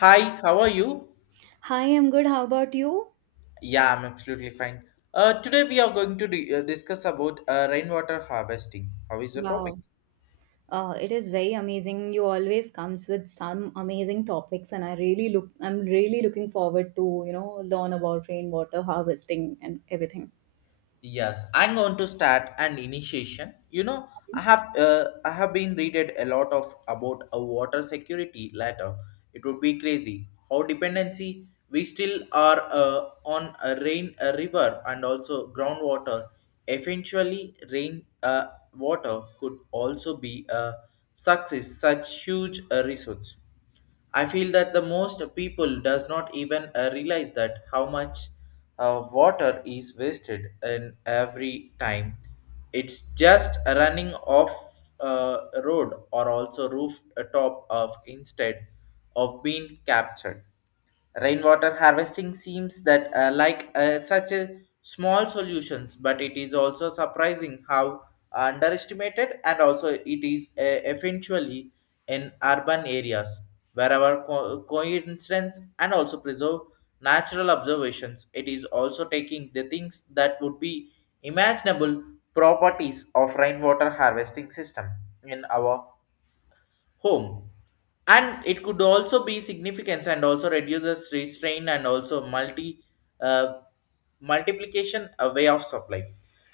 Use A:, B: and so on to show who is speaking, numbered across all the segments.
A: Hi, how are you?
B: Hi, I'm good. How about you?
A: Yeah, I'm absolutely fine. Today we are going to discuss about rainwater harvesting. How is the topic?
B: Wow. It is very amazing. You always comes with some amazing topics, and I'm really looking forward to learn about rainwater harvesting and everything.
A: Yes, I'm going to start an initiation. You know, I have I have been readed a lot of about a water security later. It would be crazy how dependency we still are on a rain, a river, and also groundwater. Eventually, rain water could also be a success. Such huge resource. I feel that the most people does not even realize that how much water is wasted in every time. It's just running off uh, road or also rooftop of instead of being captured. Rainwater harvesting seems that like such a small solutions, but it is also surprising how underestimated and also it is eventually in urban areas wherever coincidence and also preserve natural observations. It is also taking the things that would be imaginable properties of rainwater harvesting system in our home, and it could also be significance and also reduces restraint and also uh, multiplication a way of supply.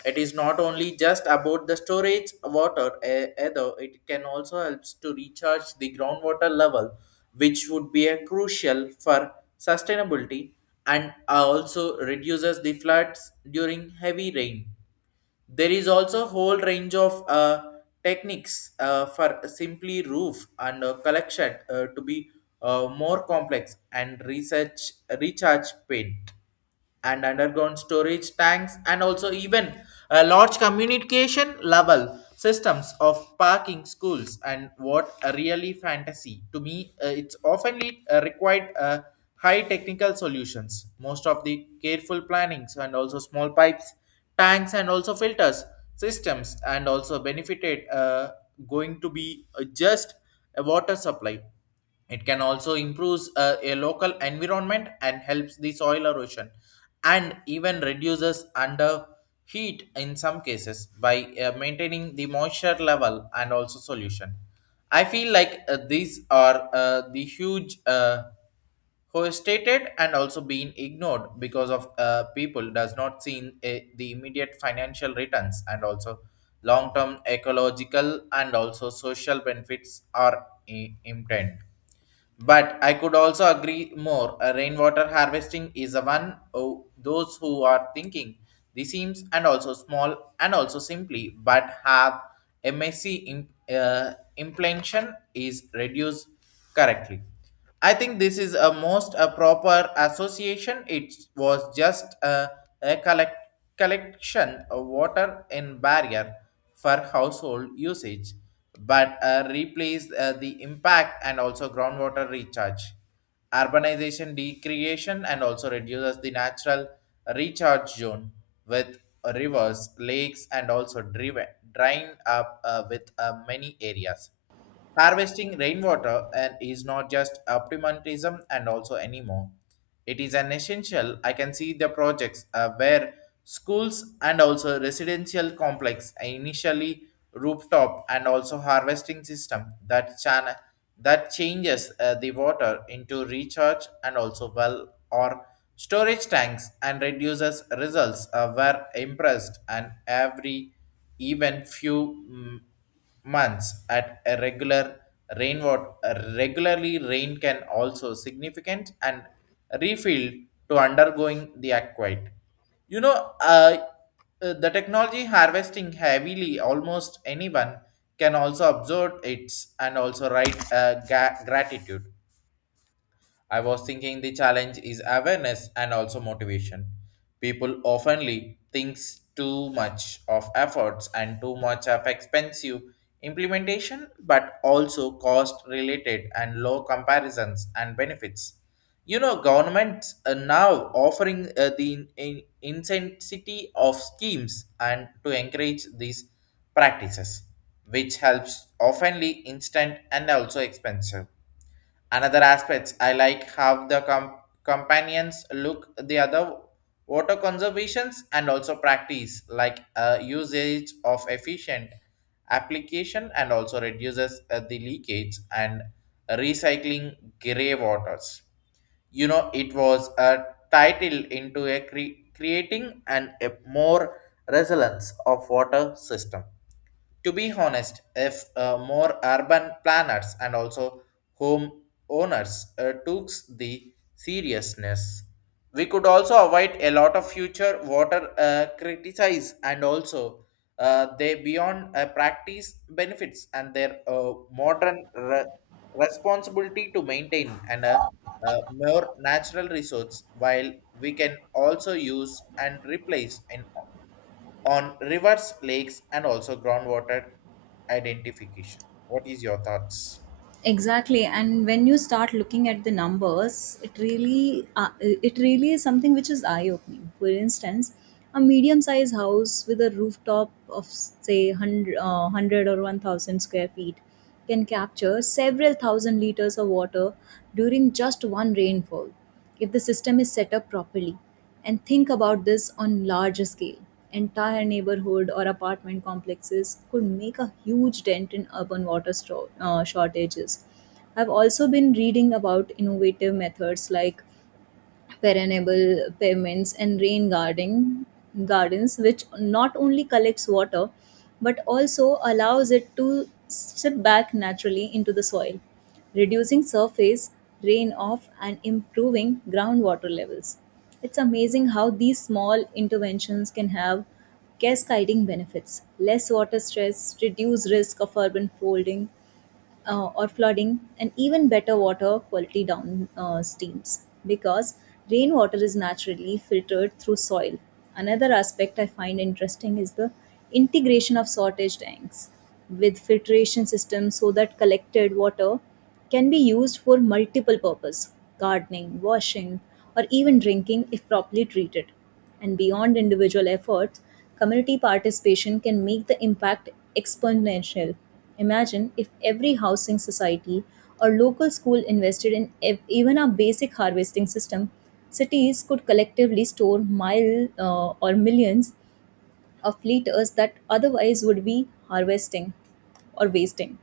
A: It is not only just about the storage water eh, either it can also helps to recharge the groundwater level, which would be a crucial for sustainability and also reduces the floods during heavy rain. There is also a whole range of techniques for simply roof and collection to be more complex and research recharge paint and underground storage tanks and also even large communication level systems of parking schools. And what a really fantasy to me, it's often required high technical solutions, most of the careful plannings and also small pipes, tanks, and also filters systems, and also benefited going to be just a water supply. It can also improves a local environment and helps the soil erosion and even reduces under heat in some cases by maintaining the moisture level and also solution. I feel like these are the huge who is stated and also being ignored because of people does not see the immediate financial returns and also long-term ecological and also social benefits are intent. But I could also agree more. Rainwater harvesting is a one oh, those who are thinking the seams and also small and also simply but have MSC implantation is reduced correctly. I think this is a most a proper association. It was just a collection of water in barrier for household usage, but replaced the impact and also groundwater recharge. Urbanization decreation and also reduces the natural recharge zone with rivers, lakes, and also drying up with many areas. Harvesting rainwater and is not just optimism and also anymore. It is an essential. I can see the projects where schools and also residential complex initially rooftop and also harvesting system that channel that changes the water into recharge and also well or storage tanks and reduces results were impressed. And every even few months at a regular rainwater regularly rain can also significant and refill to undergoing the aquite. You know the technology harvesting heavily almost anyone can also observe it and also write gratitude. I was thinking the challenge is awareness and also motivation. People oftenly thinks too much of efforts and too much of expensive implementation, but also cost related and low comparisons and benefits. You know, governments are now offering the intensity of schemes and to encourage these practices, which helps oftenly instant and also expensive. Another aspects I like how the companions look the other water conservations and also practice like usage of efficient application and also reduces the leakage and recycling grey waters. You know it was a title into a creating and a more resilience of water system. To be honest, if more urban planners and also home owners took the seriousness, we could also avoid a lot of future water criticize and also they beyond practice benefits and their modern responsibility to maintain and more natural resource while we can also use and replace in on rivers, lakes, and also groundwater identification. What is your thoughts?
B: Exactly, and when you start looking at the numbers, it really is something which is eye opening. For instance, a medium sized house with a rooftop of say 100 or 1000 square feet can capture several thousand liters of water during just one rainfall if the system is set up properly. And think about this on larger scale: entire neighborhood or apartment complexes could make a huge dent in urban shortages. I've also been reading about innovative methods like perennial pavements and rain garden gardens, which not only collects water but also allows it to slip back naturally into the soil, reducing surface rain off and improving groundwater levels. It's amazing how these small interventions can have cascading benefits: less water stress, reduced risk of urban folding or flooding, and even better water quality down streams because rainwater is naturally filtered through soil. Another aspect I find interesting is the integration of sortage tanks with filtration systems so that collected water can be used for multiple purpose: gardening, washing, or even drinking if properly treated. And beyond individual efforts, community participation can make the impact exponential. Imagine if every housing society or local school invested in even a basic harvesting system, cities could collectively store mile or millions of liters that otherwise would be harvesting or wasting.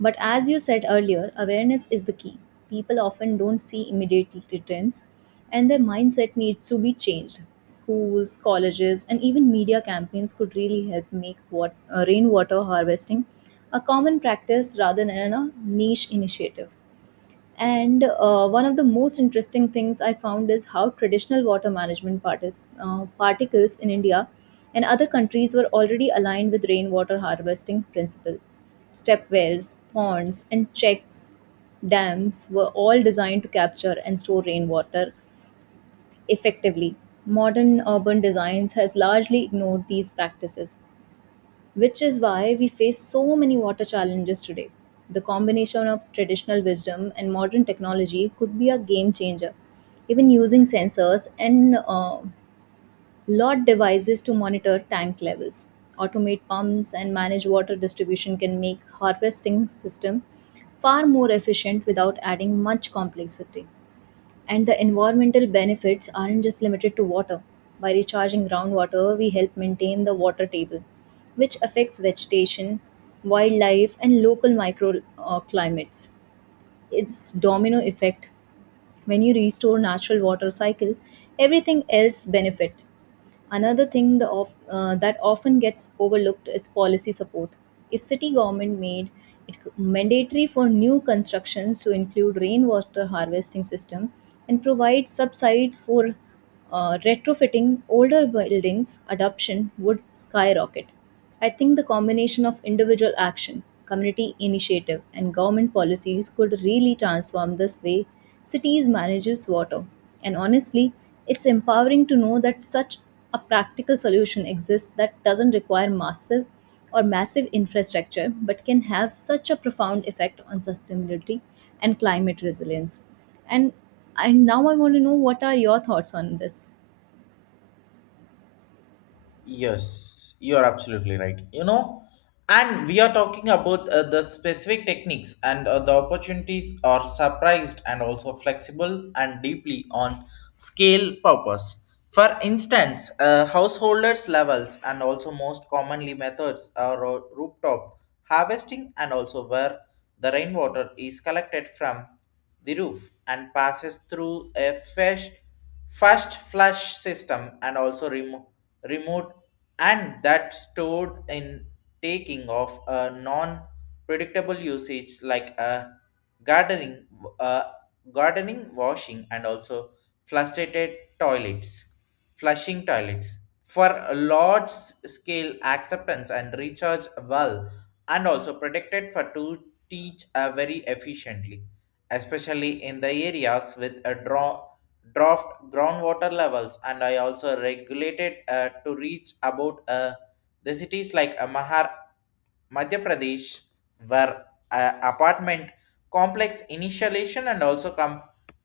B: But as you said earlier, awareness is the key. People often don't see immediate returns, and their mindset needs to be changed. Schools, colleges, and even media campaigns could really help make rainwater harvesting a common practice rather than a niche initiative. And one of the most interesting things I found is how traditional water management particles in India and other countries were already aligned with rainwater harvesting principle. Step wells, ponds, and checks dams were all designed to capture and store rainwater effectively. Modern urban designs has largely ignored these practices, which is why we face so many water challenges today. The combination of traditional wisdom and modern technology could be a game changer. Even using sensors and lot devices to monitor tank levels, automate pumps, and manage water distribution can make harvesting system far more efficient without adding much complexity. And the environmental benefits aren't just limited to water. By recharging groundwater, we help maintain the water table, which affects vegetation, wildlife, and local microclimates. It's domino effect: when you restore natural water cycle, everything else benefit. Another thing that often gets overlooked is policy support. If city government made it mandatory for new constructions to include rainwater harvesting system and provide subsides for retrofitting older buildings, adoption would skyrocket. I think the combination of individual action, community initiative, and government policies could really transform this way cities manage its water. And honestly, it's empowering to know that such a practical solution exists that doesn't require massive infrastructure but can have such a profound effect on sustainability and climate resilience. And I now I want to know, what are your thoughts on this?
A: Yes, you're absolutely right. You know, and we are talking about the specific techniques, and the opportunities are surprised and also flexible and deeply on scale purpose. For instance, householders levels and also most commonly methods are rooftop harvesting and also where the rainwater is collected from the roof and passes through a fish first flush system and also remote and that stored in taking of a non predictable usage like a gardening uh, gardening washing and also flustered toilets flushing toilets for a large scale acceptance and recharge well and also protected for to teach very efficiently, especially in the areas with a draw draft groundwater levels. And I also regulated to reach about the cities like Mahar, Madhya Pradesh, were apartment complex initiation and also com-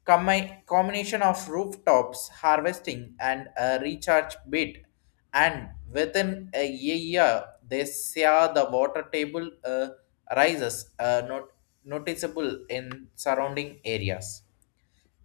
A: combi- combination of rooftops harvesting and a recharge bit. And within a year, they saw the water table rises not noticeable in surrounding areas.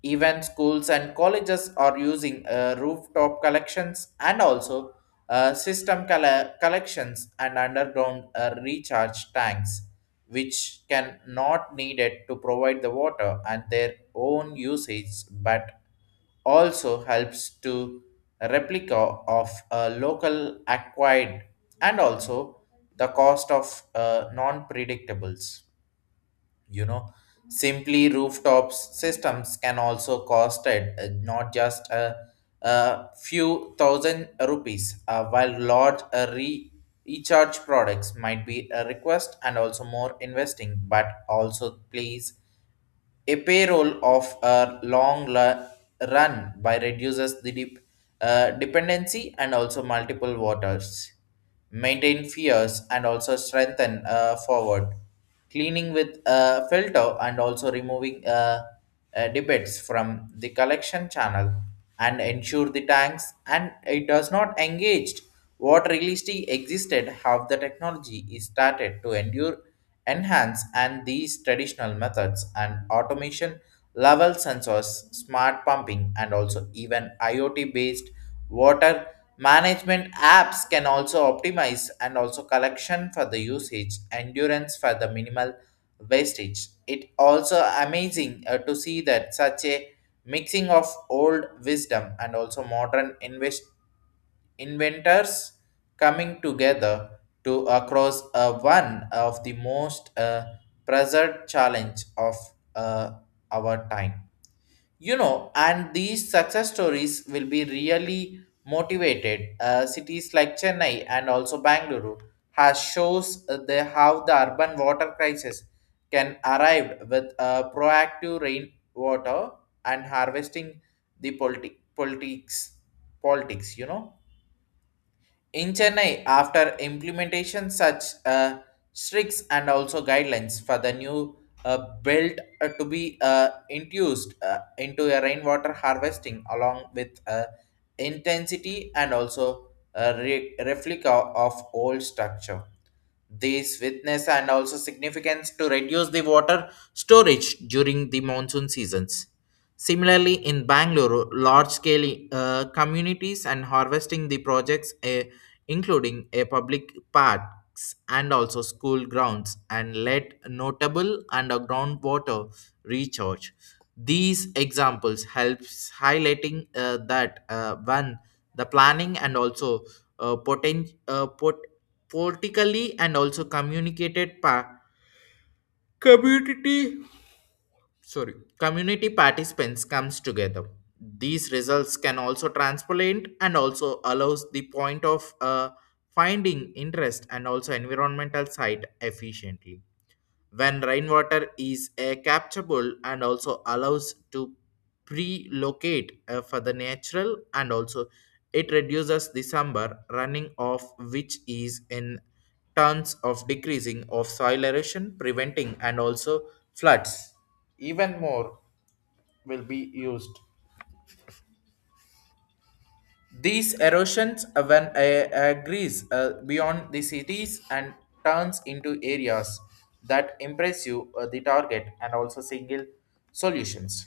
A: Even schools and colleges are using rooftop collections and also system collections and underground recharge tanks, which can not needed to provide the water and their own usage, but also helps to replica of a local acquired and also the cost of non-predictables. You know simply rooftops systems can also cost it, not just a few thousand rupees while large recharge products might be a request and also more investing but also please a payroll of a long run by reduces the dependency and also multiple waters, maintain fears and also strengthen forward, cleaning with filter and also removing debates from the collection channel and ensure the tanks and it does not engage what realistically existed how the technology is started to endure enhance and these traditional methods and automation level sensors smart pumping and also even IoT based water management apps can also optimize and also collection for the usage, endurance for the minimal wastage. It also amazing to see that such a mixing of old wisdom and also modern inventors coming together to across one of the most present challenge of uh, our time. You know and these success stories will be really motivated cities like Chennai and also Bangalore has shows the how the urban water crisis can arrive with proactive rainwater and harvesting the politics. You know, in Chennai, after implementation such strict and also guidelines for the new belt to be introduced into a rainwater harvesting along with intensity and also a replica of old structure. These witness and also significance to reduce the water storage during the monsoon seasons. Similarly, in Bangalore, large scale communities and harvesting the projects including a public parks and also school grounds and let notable underground water recharge. These examples helps highlighting that one the planning and also uh, poten- uh, pot- politically and also community sorry community participants comes together. These results can also transplant and also allows the point of finding interest and also environmental site efficiently when rainwater is capturable and also allows to pre-locate for the natural and also it reduces the summer running off which is in terms of decreasing of soil erosion preventing and also floods even more will be used. These erosions when agrees beyond the cities and turns into areas that impress you the target and also single solutions.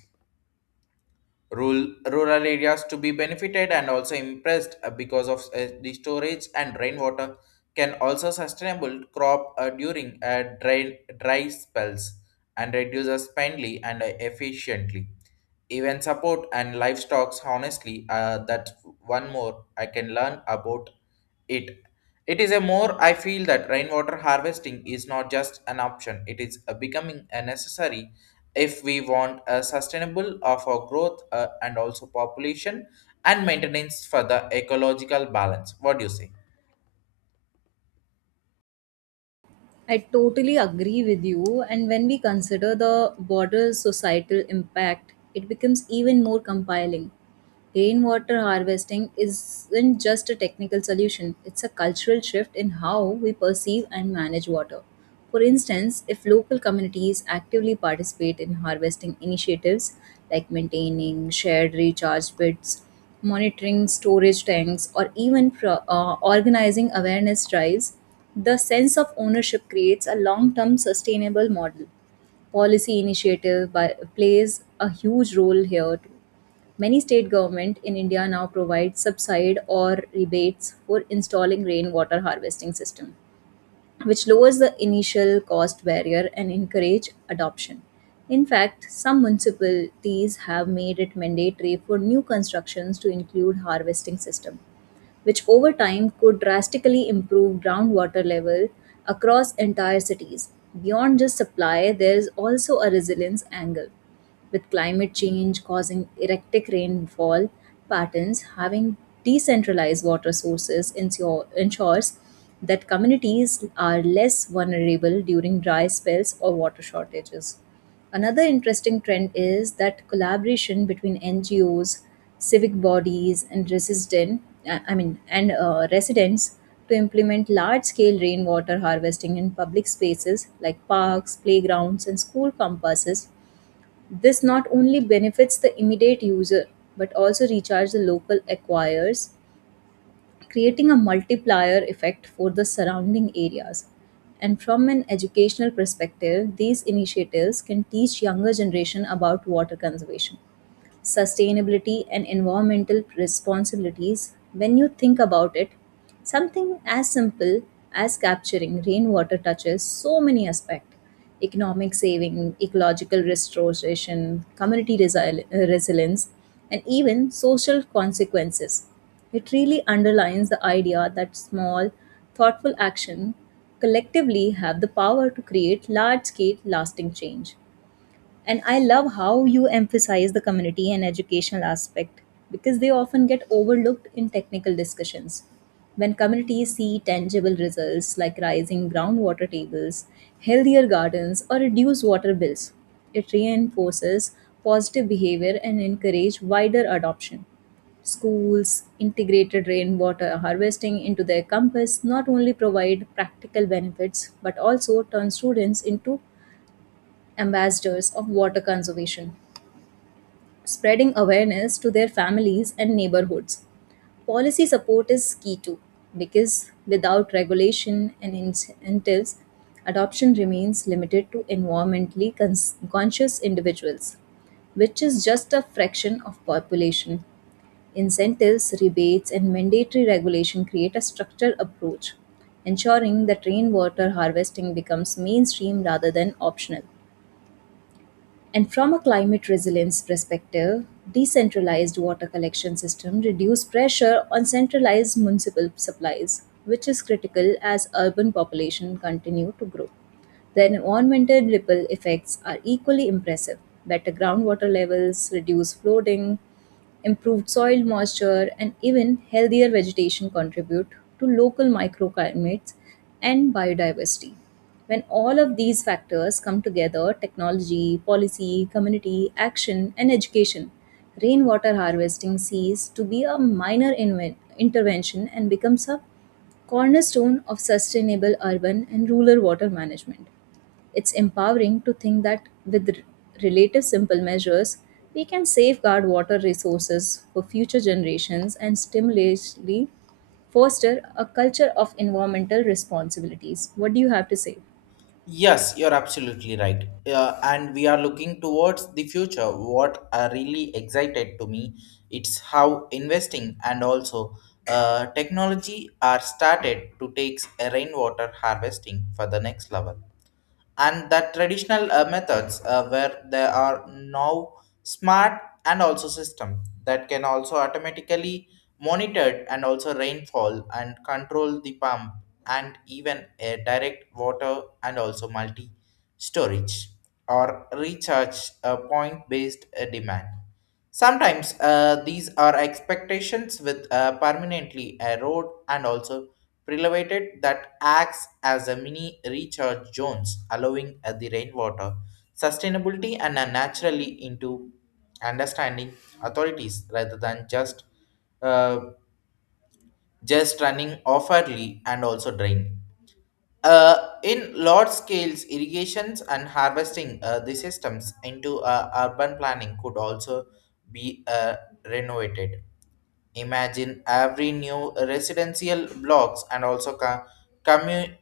A: Rural areas to be benefited and also impressed because of the storage and rainwater can also sustainable crop during dry spells and reduces spendly and efficiently even support and livestock honestly that one more I can learn about it. It is a more I feel that rainwater harvesting is not just an option, it is a becoming a necessary if we want a sustainable of our growth and also population and maintenance for the ecological balance. What do you say?
B: I totally agree with you. And when we consider the broader societal impact, it becomes even more compelling. Rainwater harvesting isn't just a technical solution, it's a cultural shift in how we perceive and manage water. For instance, if local communities actively participate in harvesting initiatives like maintaining shared recharge pits, monitoring storage tanks, or even organizing awareness drives, the sense of ownership creates a long term sustainable model. Policy initiative plays a huge role here too. Many state government in India now provide subside or rebates for installing rainwater harvesting system, which lowers the initial cost barrier and encourage adoption. In fact, some municipalities have made it mandatory for new constructions to include harvesting system, which over time could drastically improve groundwater level across entire cities. Beyond just supply, there is also a resilience angle. With climate change causing erratic rainfall patterns, having decentralized water sources ensures that communities are less vulnerable during dry spells or water shortages. Another interesting trend is that collaboration between NGOs, civic bodies, and residents to implement large-scale rainwater harvesting in public spaces like parks, playgrounds, and school campuses. This not only benefits the immediate user but also recharges the local aquifers, creating a multiplier effect for the surrounding areas. And from an educational perspective, these initiatives can teach younger generation about water conservation, sustainability, and environmental responsibilities. When you think about it, something as simple as capturing rainwater touches so many aspects: economic saving, ecological restoration, community resilience, and even social consequences. It really underlines the idea that small, thoughtful action collectively have the power to create large scale lasting change. And I love how you emphasize the community and educational aspect because they often get overlooked in technical discussions. When communities see tangible results like rising groundwater tables, healthier gardens, or reduced water bills, it reinforces positive behavior and encourages wider adoption. Schools integrated rainwater harvesting into their campus not only provide practical benefits but also turn students into ambassadors of water conservation, spreading awareness to their families and neighborhoods. Policy support is key too, because without regulation and incentives, adoption remains limited to environmentally conscious individuals, which is just a fraction of population. Incentives, rebates, and mandatory regulation create a structured approach, ensuring that rainwater harvesting becomes mainstream rather than optional. And from a climate resilience perspective, decentralized water collection system reduce pressure on centralized municipal supplies, which is critical as urban population continue to grow. The environmental ripple effects are equally impressive. Better groundwater levels, reduced flooding, improved soil moisture, and even healthier vegetation contribute to local microclimates and biodiversity. When all of these factors come together technology, policy, community, action, and education rainwater harvesting ceases to be a minor intervention and becomes a cornerstone of sustainable urban and rural water management. It's empowering to think that with relative simple measures, we can safeguard water resources for future generations and stimulate foster a culture of environmental responsibilities. What do you have to say?
A: Yes, you're absolutely right, and we are looking towards the future what are really excited to me. It's how investing and also technology are started to take a rainwater harvesting for the next level, and the traditional methods where there are now smart and also system that can also automatically monitored and also rainfall and control the pump and even a direct water and also multi storage or recharge point based demand. Sometimes these are expectations with permanently erode and also prelevated that acts as a mini recharge zones, allowing the rainwater sustainability and naturally into understanding authorities rather than uh, just running offerly and also draining. In large scales irrigations and harvesting the systems into urban planning could also be renovated. Imagine every new residential blocks and also commu-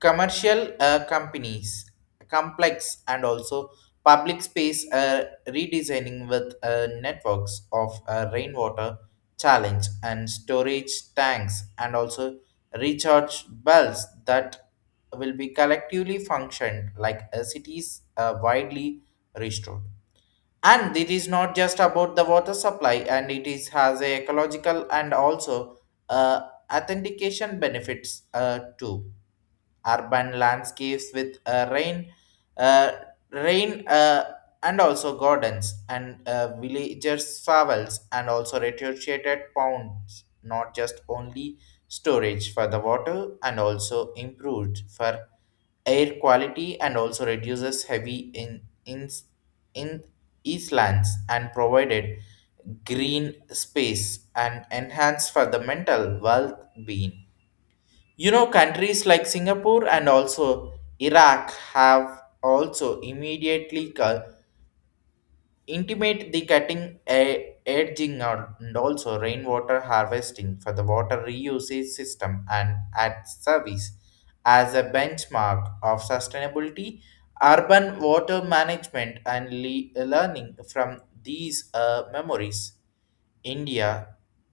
A: commercial companies complex and also public space redesigning with networks of rainwater challenge and storage tanks and also recharge bells that will be collectively functioned like a cities widely restored. And it is not just about the water supply, and it is has a ecological and also uh, authentication benefits too. Urban landscapes with uh, rain, uh, and also gardens and villagers' travels and also retrofitted ponds, not just only storage for the water and also improved for air quality and also reduces heavy in islands and provided green space and enhance for the mental well-being. You know, countries like Singapore and also Iraq have also immediately intimate the cutting edging out and also rainwater harvesting for the water reusage system and at service as a benchmark of sustainability, urban water management and learning from these memories. India,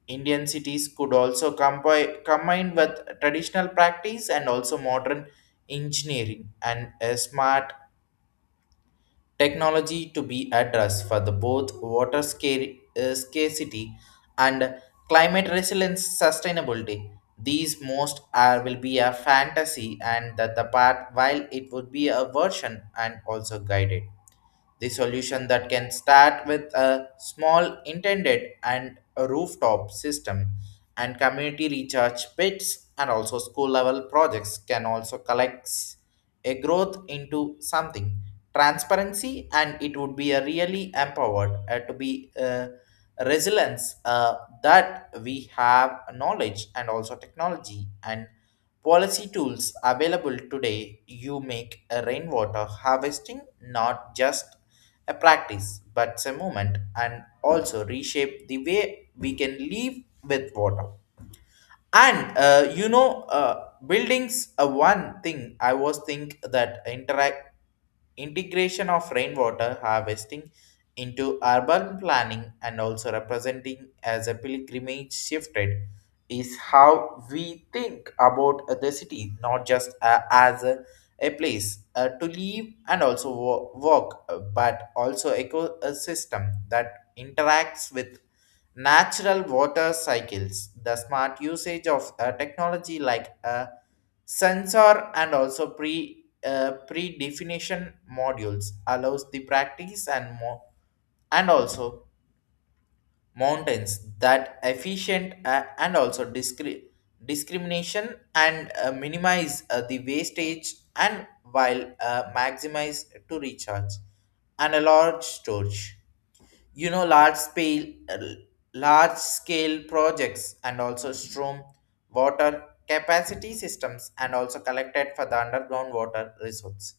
A: Indian cities could also combine with traditional practice and also modern engineering and a smart technology to be addressed for the both water scarcity and climate resilience sustainability. These most are will be a fantasy and that the part while it would be a version and also guided. The solution that can start with a small intended and a rooftop system and community recharge pits and also school level projects can also collect a growth into something transparency, and it would be a really empowered to be resilience that we have knowledge and also technology and policy tools available today you make a rainwater harvesting not just a practice, but it's a moment, and also reshape the way we can live with water. And buildings, one thing I was think that interact integration of rainwater harvesting into urban planning and also representing as a pilgrimage shifted is how we think about the city, not just a place to live and also work, but also ecosystem that interacts with natural water cycles. The smart usage of technology like a sensor and also pre-definition modules allows the practice and more and also mountains that efficient and also discrimination and minimize the wastage and while maximize to recharge and a large storage. You know, large scale projects and also storm water capacity systems and also collected for the underground water resource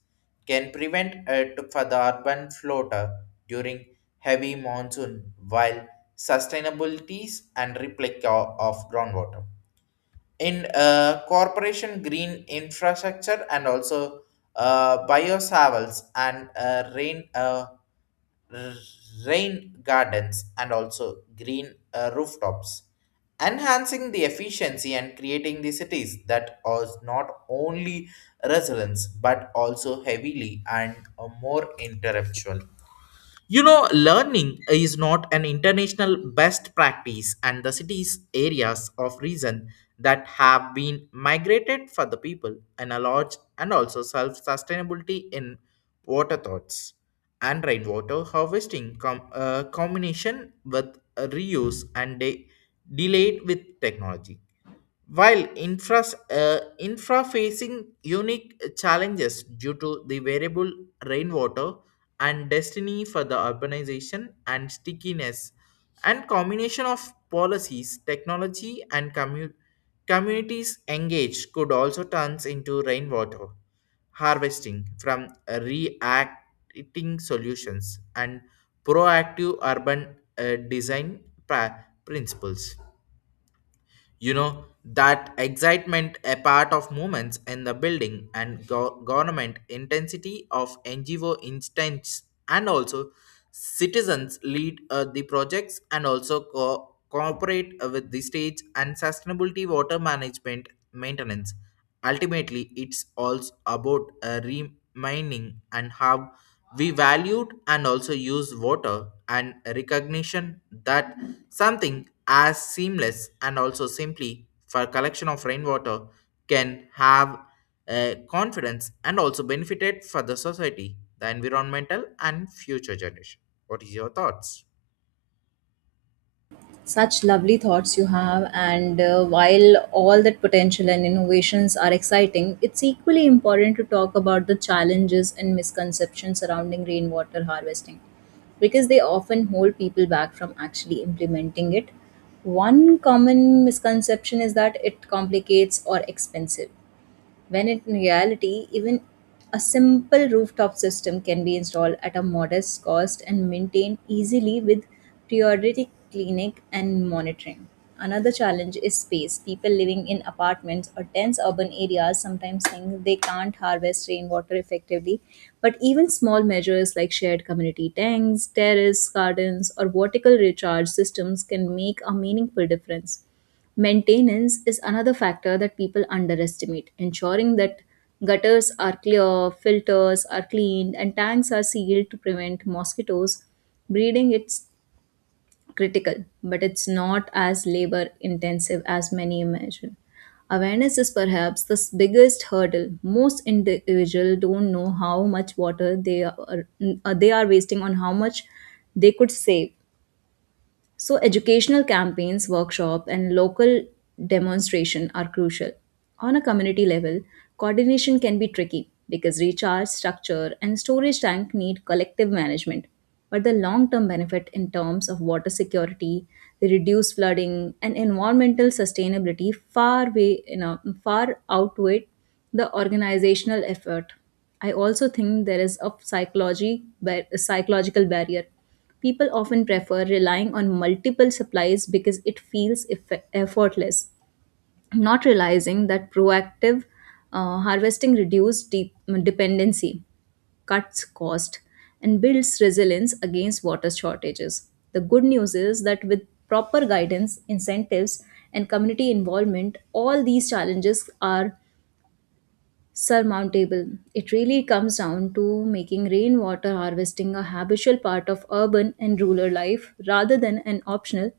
A: can prevent it for the urban floater during heavy monsoon while sustainabilities and replica of groundwater in corporation green infrastructure and also biosavels and r- rain gardens and also green rooftops, enhancing the efficiency and creating the cities that are not only resilience but also heavily and more intellectual. You know, learning is not an international best practice, and the cities areas of reason that have been migrated for the people and a large and also self sustainability in water thoughts and rainwater harvesting combination with reuse and delayed with technology while infra facing unique challenges due to the variable rainwater and destiny for the urbanization and stickiness, and combination of policies, technology and communities engaged could also turns into rainwater harvesting from reacting solutions and proactive urban design principles. You know, that excitement a part of movements in the building and government intensity of NGO instance and also citizens lead the projects and also cooperate with the stage and sustainability water management maintenance. Ultimately it's also about remaining and how we valued and also used water and recognition that something as seamless and also simply for collection of rainwater can have a confidence and also benefited for the society, the environmental and future generation. What is your thoughts?
B: Such lovely thoughts you have, and while all that potential and innovations are exciting, it's equally important to talk about the challenges and misconceptions surrounding rainwater harvesting because they often hold people back from actually implementing it. One common misconception is that it complicates or expensive, when in reality, even a simple rooftop system can be installed at a modest cost and maintained easily with periodic cleaning and monitoring. Another challenge is space. People living in apartments or dense urban areas sometimes think they can't harvest rainwater effectively, but even small measures like shared community tanks, terrace gardens, or vertical recharge systems can make a meaningful difference. Maintenance is another factor that people underestimate. Ensuring that gutters are clear, filters are cleaned, and tanks are sealed to prevent mosquitoes breeding is critical, but it's not as labor intensive as many imagine. Awareness is perhaps the biggest hurdle. Most individuals don't know how much water they are wasting on how much they could save. So, educational campaigns, workshop, and local demonstration are crucial. On a community level, coordination can be tricky because recharge, structure, and storage tank need collective management. But the long term benefit in terms of water security, the reduced flooding, and environmental sustainability far, way, you know, far outweigh the organizational effort. I also think there is a psychological barrier. People often prefer relying on multiple supplies because it feels effortless, not realizing that proactive harvesting reduces dependency, cuts cost, and builds resilience against water shortages. The good news is that with proper guidance, incentives, and community involvement, all these challenges are surmountable. It really comes down to making rainwater harvesting a habitual part of urban and rural life rather than an optional,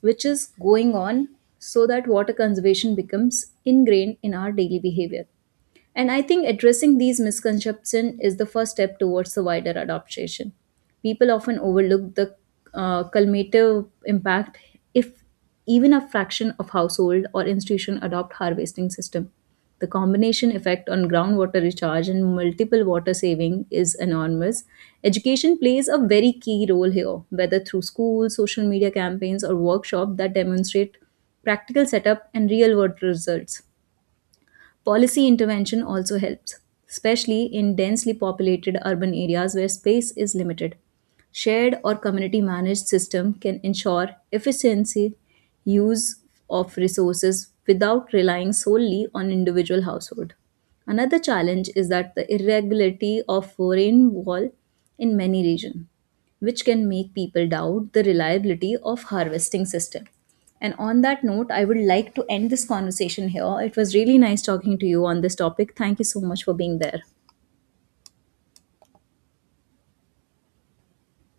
B: which is going on, so that water conservation becomes ingrained in our daily behavior. And I think addressing these misconceptions is the first step towards the wider adaptation. People often overlook the cumulative impact if even a fraction of household or institution adopt harvesting system. The combination effect on groundwater recharge and multiple water saving is enormous. Education plays a very key role here, whether through schools, social media campaigns, or workshops that demonstrate practical setup and real world results. Policy intervention also helps, especially in densely populated urban areas where space is limited. Shared or community managed system can ensure efficiency use of resources without relying solely on individual household. Another challenge is that the irregularity of rainfall in many regions, which can make people doubt the reliability of harvesting system. And on that note, I would like to end this conversation here. It was really nice talking to you on this topic. Thank you so much for being there.